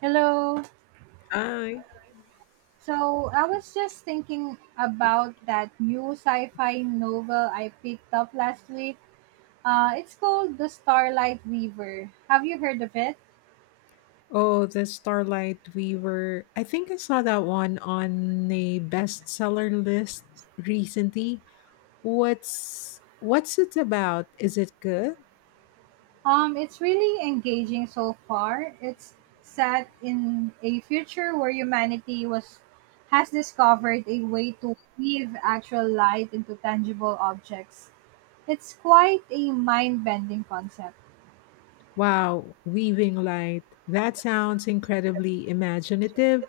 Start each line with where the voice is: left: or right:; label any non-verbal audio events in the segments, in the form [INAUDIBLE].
right: Hello.
left: Hi.
right: So I was just thinking about that new sci-fi novel I picked up last week. It's called The Starlight Weaver. Have you heard of it?
left: Oh, the Starlight we were I think I saw that one on a bestseller list recently. What's it about? Is it good?
right: It's really engaging so far. It's set in a future where humanity was has discovered a way to weave actual light into tangible objects. It's quite a mind-bending concept.
left: Wow, weaving light. That sounds incredibly imaginative.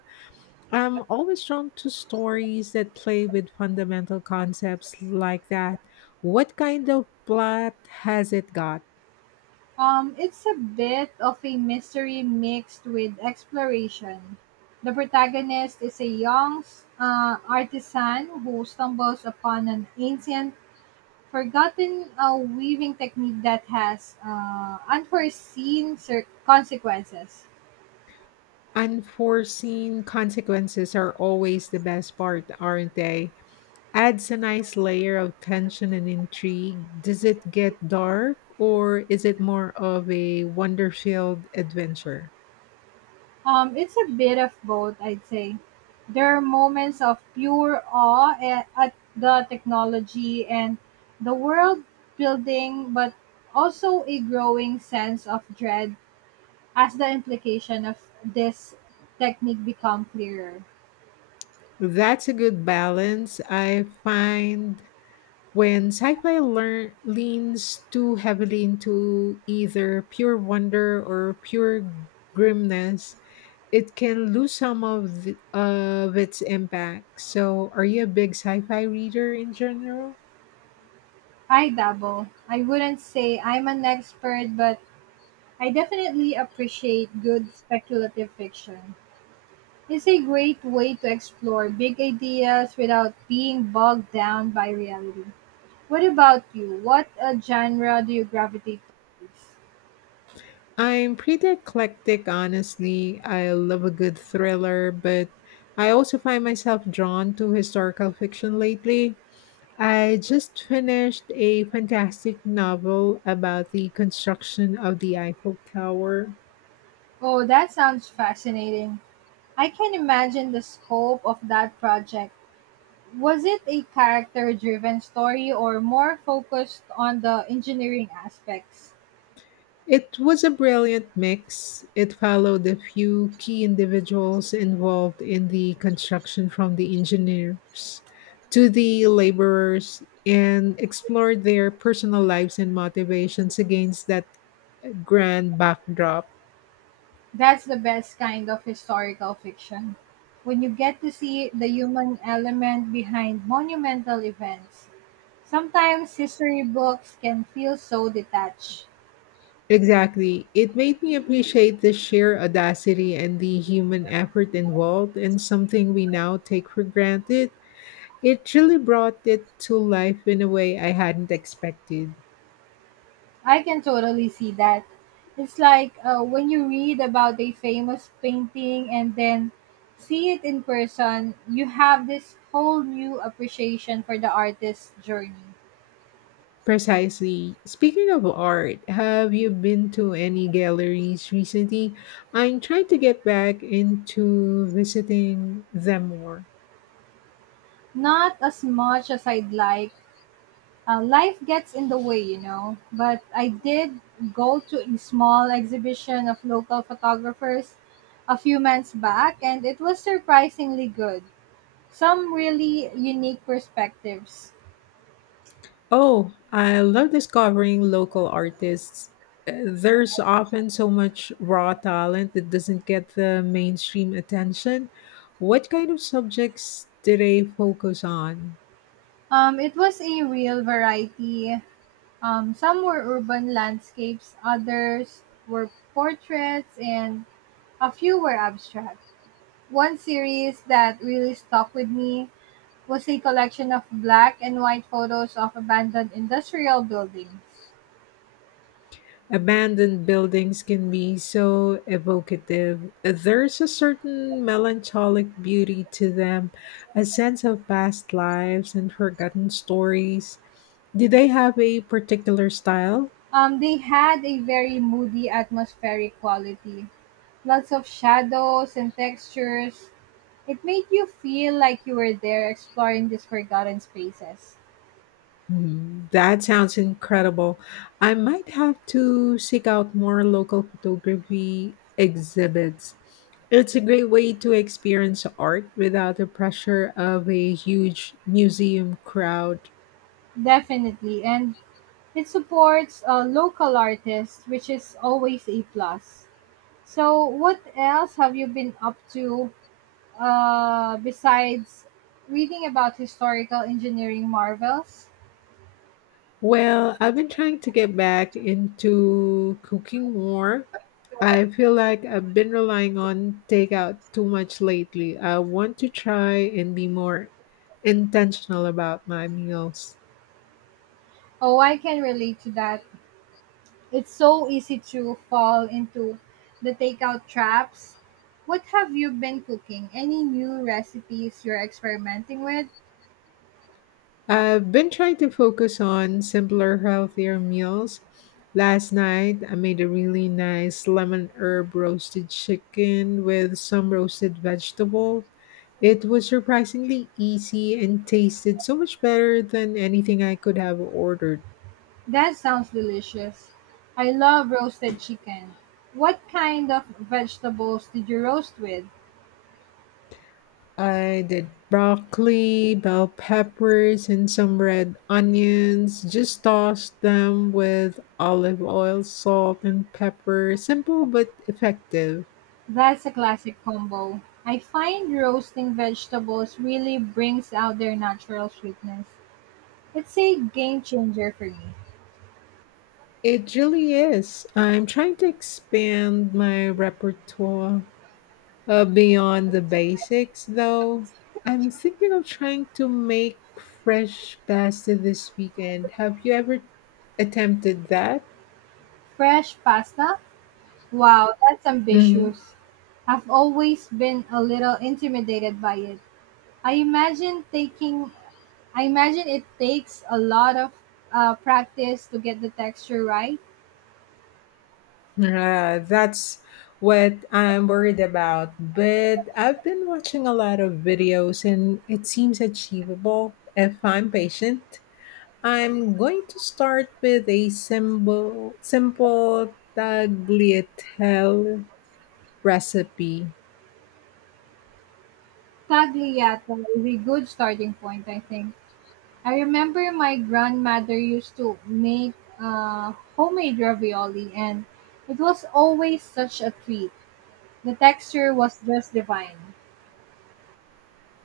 left: I'm always drawn to stories that play with fundamental concepts like that. What kind of plot has it got?
right: It's a bit of a mystery mixed with exploration. The protagonist is a young artisan who stumbles upon an ancient, forgotten weaving technique that has unforeseen consequences.
left: Unforeseen consequences are always the best part, aren't they? Adds a nice layer of tension and intrigue. Does it get dark or is it more of a wonder-filled adventure?
right: It's a bit of both, I'd say. There are moments of pure awe at the technology and the world building, but also a growing sense of dread as the implication of this technique become clearer.
left: That's a good balance. I find When leans too heavily into either pure wonder or pure grimness, it can lose some of of its impact. So, are you a big sci-fi reader in general?
right: I dabble. I wouldn't say I'm an expert, but I definitely appreciate good speculative fiction. It's a great way to explore big ideas without being bogged down by reality. What about you? What genre do you gravitate towards?
left: I'm pretty eclectic, honestly. I love a good thriller, but I also find myself drawn to historical fiction lately. I just finished a fantastic novel about the construction of the Eiffel Tower.
right: Oh, that sounds fascinating. I can imagine the scope of that project. Was it a character driven story or more focused on the engineering aspects?
left: It was a brilliant mix. It followed a few key individuals involved in the construction, from the engineers to the laborers, and explored their personal lives and motivations against that grand backdrop.
right: That's the best kind of historical fiction. When you get to see the human element behind monumental events, sometimes history books can feel so detached.
left: Exactly. It made me appreciate the sheer audacity and the human effort involved in something we now take for granted. It truly brought it to life in a way I hadn't expected.
right: I can totally see that. It's like when you read about a famous painting and then see it in person, you have this whole new appreciation for the artist's journey.
left: Precisely. Speaking of art, have you been to any galleries recently? I'm trying to get back into visiting them more.
right: Not as much as I'd like. Life gets in the way, you know. But I did go to a small exhibition of local photographers a few months back, and it was surprisingly good. Some really unique perspectives.
left: Oh, I love discovering local artists. There's often so much raw talent that doesn't get the mainstream attention. What kind of subjects do they focus on?
right: It was a real variety. Some were urban landscapes, others were portraits, and a few were abstract. One series that really stuck with me was a collection of black and white photos of abandoned industrial buildings.
left: Abandoned buildings can be so evocative. There's a certain melancholic beauty to them, a sense of past lives and forgotten stories. Do they have a particular style?
right: They had a very moody atmospheric quality, lots of shadows and textures. It made you feel like you were there exploring these forgotten spaces.
left: Mhm. That sounds incredible. I might have to seek out more local photography exhibits. It's a great way to experience art without the pressure of a huge museum crowd.
right: Definitely, and it supports local artists, which is always a plus. So, what else have you been up to besides reading about historical engineering marvels?
left: Well, I've been trying to get back into cooking more. I feel like I've been relying on takeout too much lately. I want to try and be more intentional about my meals.
right: Oh, I can relate to that. It's so easy to fall into the takeout traps. What have you been cooking? Any new recipes you're experimenting with?
left: I've been trying to focus on simpler, healthier meals. Last night, I made a really nice lemon herb roasted chicken with some roasted vegetables. It was surprisingly easy and tasted so much better than anything I could have ordered.
right: That sounds delicious. I love roasted chicken. What kind of vegetables did you roast with?
left: I did broccoli, bell peppers, and some red onions. Just tossed them with olive oil, salt, and pepper. Simple but effective.
right: That's a classic combo. I find roasting vegetables really brings out their natural sweetness. It's a game changer for me.
left: It really is. I'm trying to expand my repertoire. Beyond the basics, though, I'm thinking of trying to make fresh pasta this weekend. Have you ever attempted that?
right: Fresh pasta? Wow, that's
left: Mm-hmm.
right: ambitious. I've always been a little intimidated by it. I imagine taking I imagine it takes a lot of practice to get the texture right.
left: That's what I'm worried about. But I've been watching a lot of videos and it seems achievable if I'm patient. I'm going to start with a simple tagliatelle recipe.
right: Tagliata is a good starting point, I think. I remember my grandmother used to make homemade ravioli, and it was always such a treat. The texture was just divine.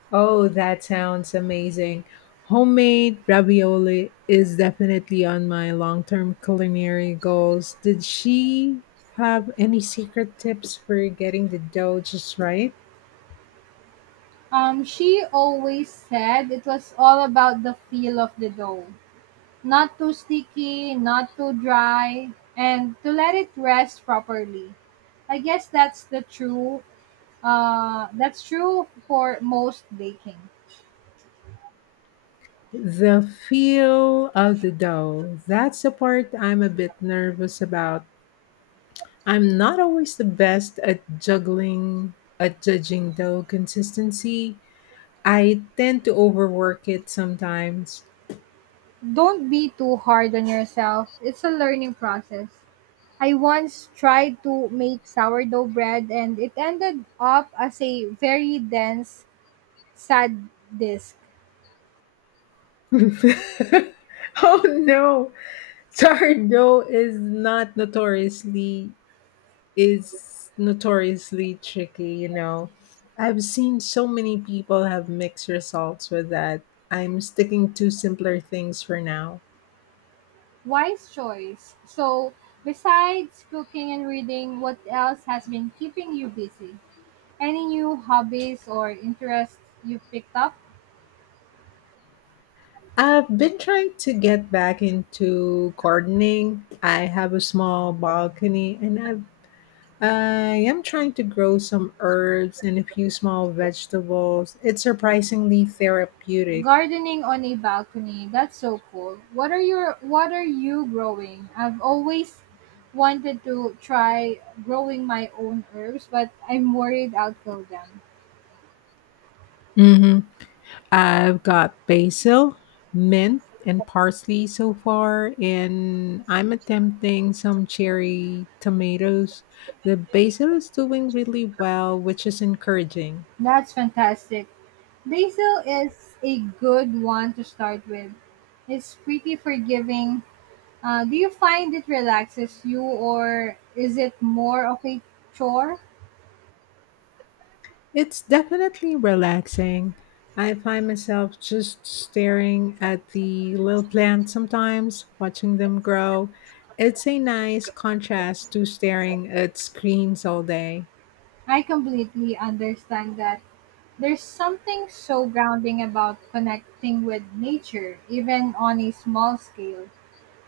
left: Oh, that sounds amazing. Homemade ravioli is definitely on my long term culinary goals. Did she have any secret tips for getting the dough just right?
right: She always said it was all about the feel of the dough. Not too sticky, not too dry, and to let it rest properly. I guess that's true for most baking.
left: The feel of the dough. That's the part I'm a bit nervous about. I'm not always the best at judging dough consistency. I tend to overwork it sometimes.
right: Don't be too hard on yourself. It's a learning process. I once tried to make sourdough bread and it ended up as a very dense, sad disk.
left: [LAUGHS] Oh no. [LAUGHS] Sourdough is not notoriously is notoriously tricky, you know. I've seen so many people have mixed results with that. I'm sticking to simpler things for now.
right: Wise choice. So, besides cooking and reading, what else has been keeping you busy? Any new hobbies or interests you've picked up?
left: I've been trying to get back into gardening. I have a small balcony and I am trying to grow some herbs and a few small vegetables. It's surprisingly therapeutic.
right: Gardening on a balcony. That's so cool. What are you growing? I've always wanted to try growing my own herbs, but I'm worried I'll kill them.
left: Mhm. I've got basil, mint, and parsley so far, and I'm attempting some cherry tomatoes. The basil is doing really well, which is encouraging.
right: That's fantastic. Basil is a good one to start with. It's pretty forgiving. Do you find it relaxes you or is it more of a chore?
left: It's definitely relaxing. I find myself just staring at the little plants sometimes, watching them grow. It's a nice contrast to staring at screens all day.
right: I completely understand that. There's something so grounding about connecting with nature, even on a small scale.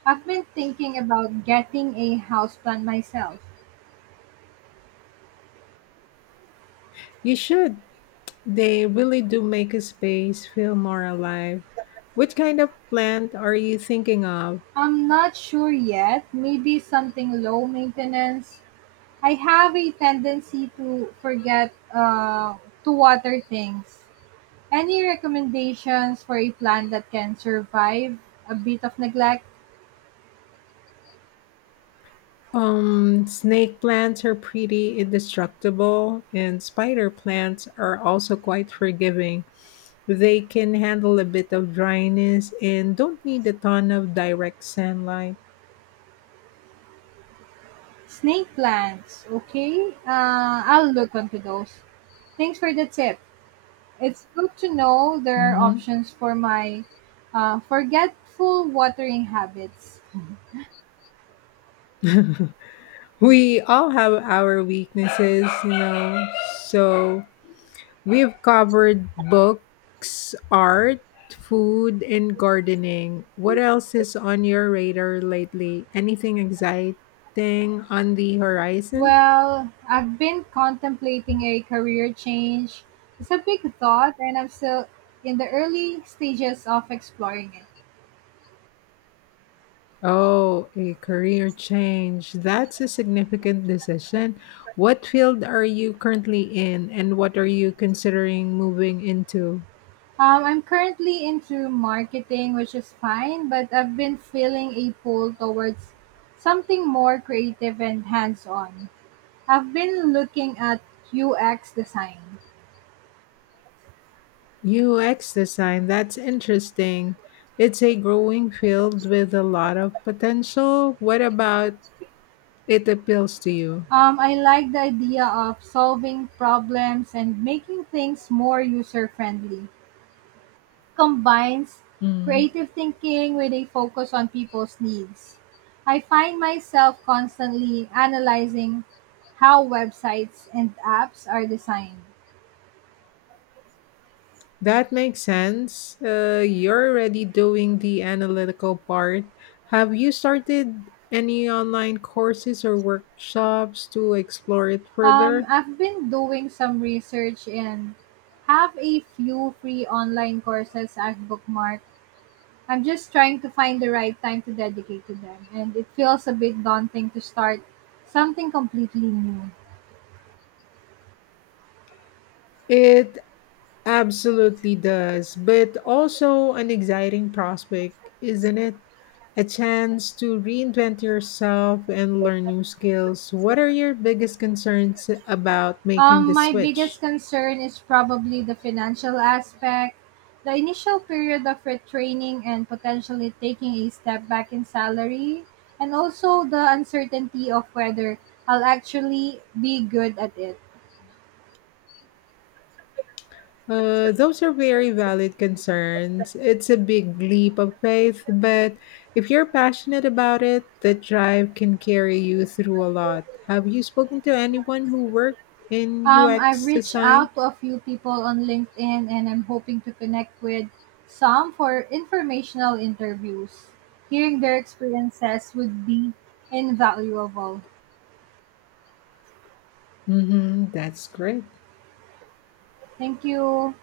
right: I've been thinking about getting a houseplant myself.
left: You should. They really do make a space feel more alive. Which kind of plant are you thinking of?
right: I'm not sure yet, maybe something low maintenance. I have a tendency to forget to water things. Any recommendations for a plant that can survive a bit of neglect?
left: Snake plants are pretty indestructible, and spider plants are also quite forgiving. They can handle a bit of dryness and don't need a ton of direct sunlight.
right: Snake plants, okay? I'll look onto those. Thanks for the tip. It's good to know there are
left: Mhm.
right: options for my forgetful watering habits.
left: [LAUGHS] We all have our weaknesses, you know, so. We've covered books, art, food, and gardening. What else is on your radar lately? Anything exciting on the horizon?
right: Well, I've been contemplating a career change. It's a big thought, and I'm still in the early stages of exploring it.
left: Oh, a career change. That's a significant decision. What field are you currently in, and what are you considering moving into?
right: I'm currently into marketing, which is fine, but I've been feeling a pull towards something more creative and hands on. I've been looking at UX design.
left: UX design. That's interesting. It's a growing field with a lot of potential. What about It appeals to you.
right: I like the idea of solving problems and making things more user friendly. Combines
left: Mm.
right: creative thinking with a focus on people's needs. I find myself constantly analyzing how websites and apps are designed.
left: That makes sense. You're already doing the analytical part. Have you started any online courses or workshops to explore it
right: Um,
left: further?
right: I've been doing some research and have a few free online courses I've bookmarked. I'm just trying to find the right time to dedicate to them, and it feels a bit daunting to start something completely new.
left: It absolutely does, but also an exciting prospect, isn't it? A chance to reinvent yourself and learn new skills. What are your biggest concerns about making
right: Um,
left: the
right: my biggest
left: switch?
right: concern is probably the financial aspect. The initial period of retraining and potentially taking a step back in salary, and also the uncertainty of whether I'll actually be good at it.
left: Those are very valid concerns. It's a big leap of faith, but if you're passionate about it, the drive can carry you through a lot. Have you spoken to anyone who worked in
right: I've
left: UX
right: reached
left: design?
right: out to a few people on LinkedIn and I'm hoping to connect with some for informational interviews. Hearing their experiences would be invaluable.
left: Mm-hmm, that's great.
right: Thank you.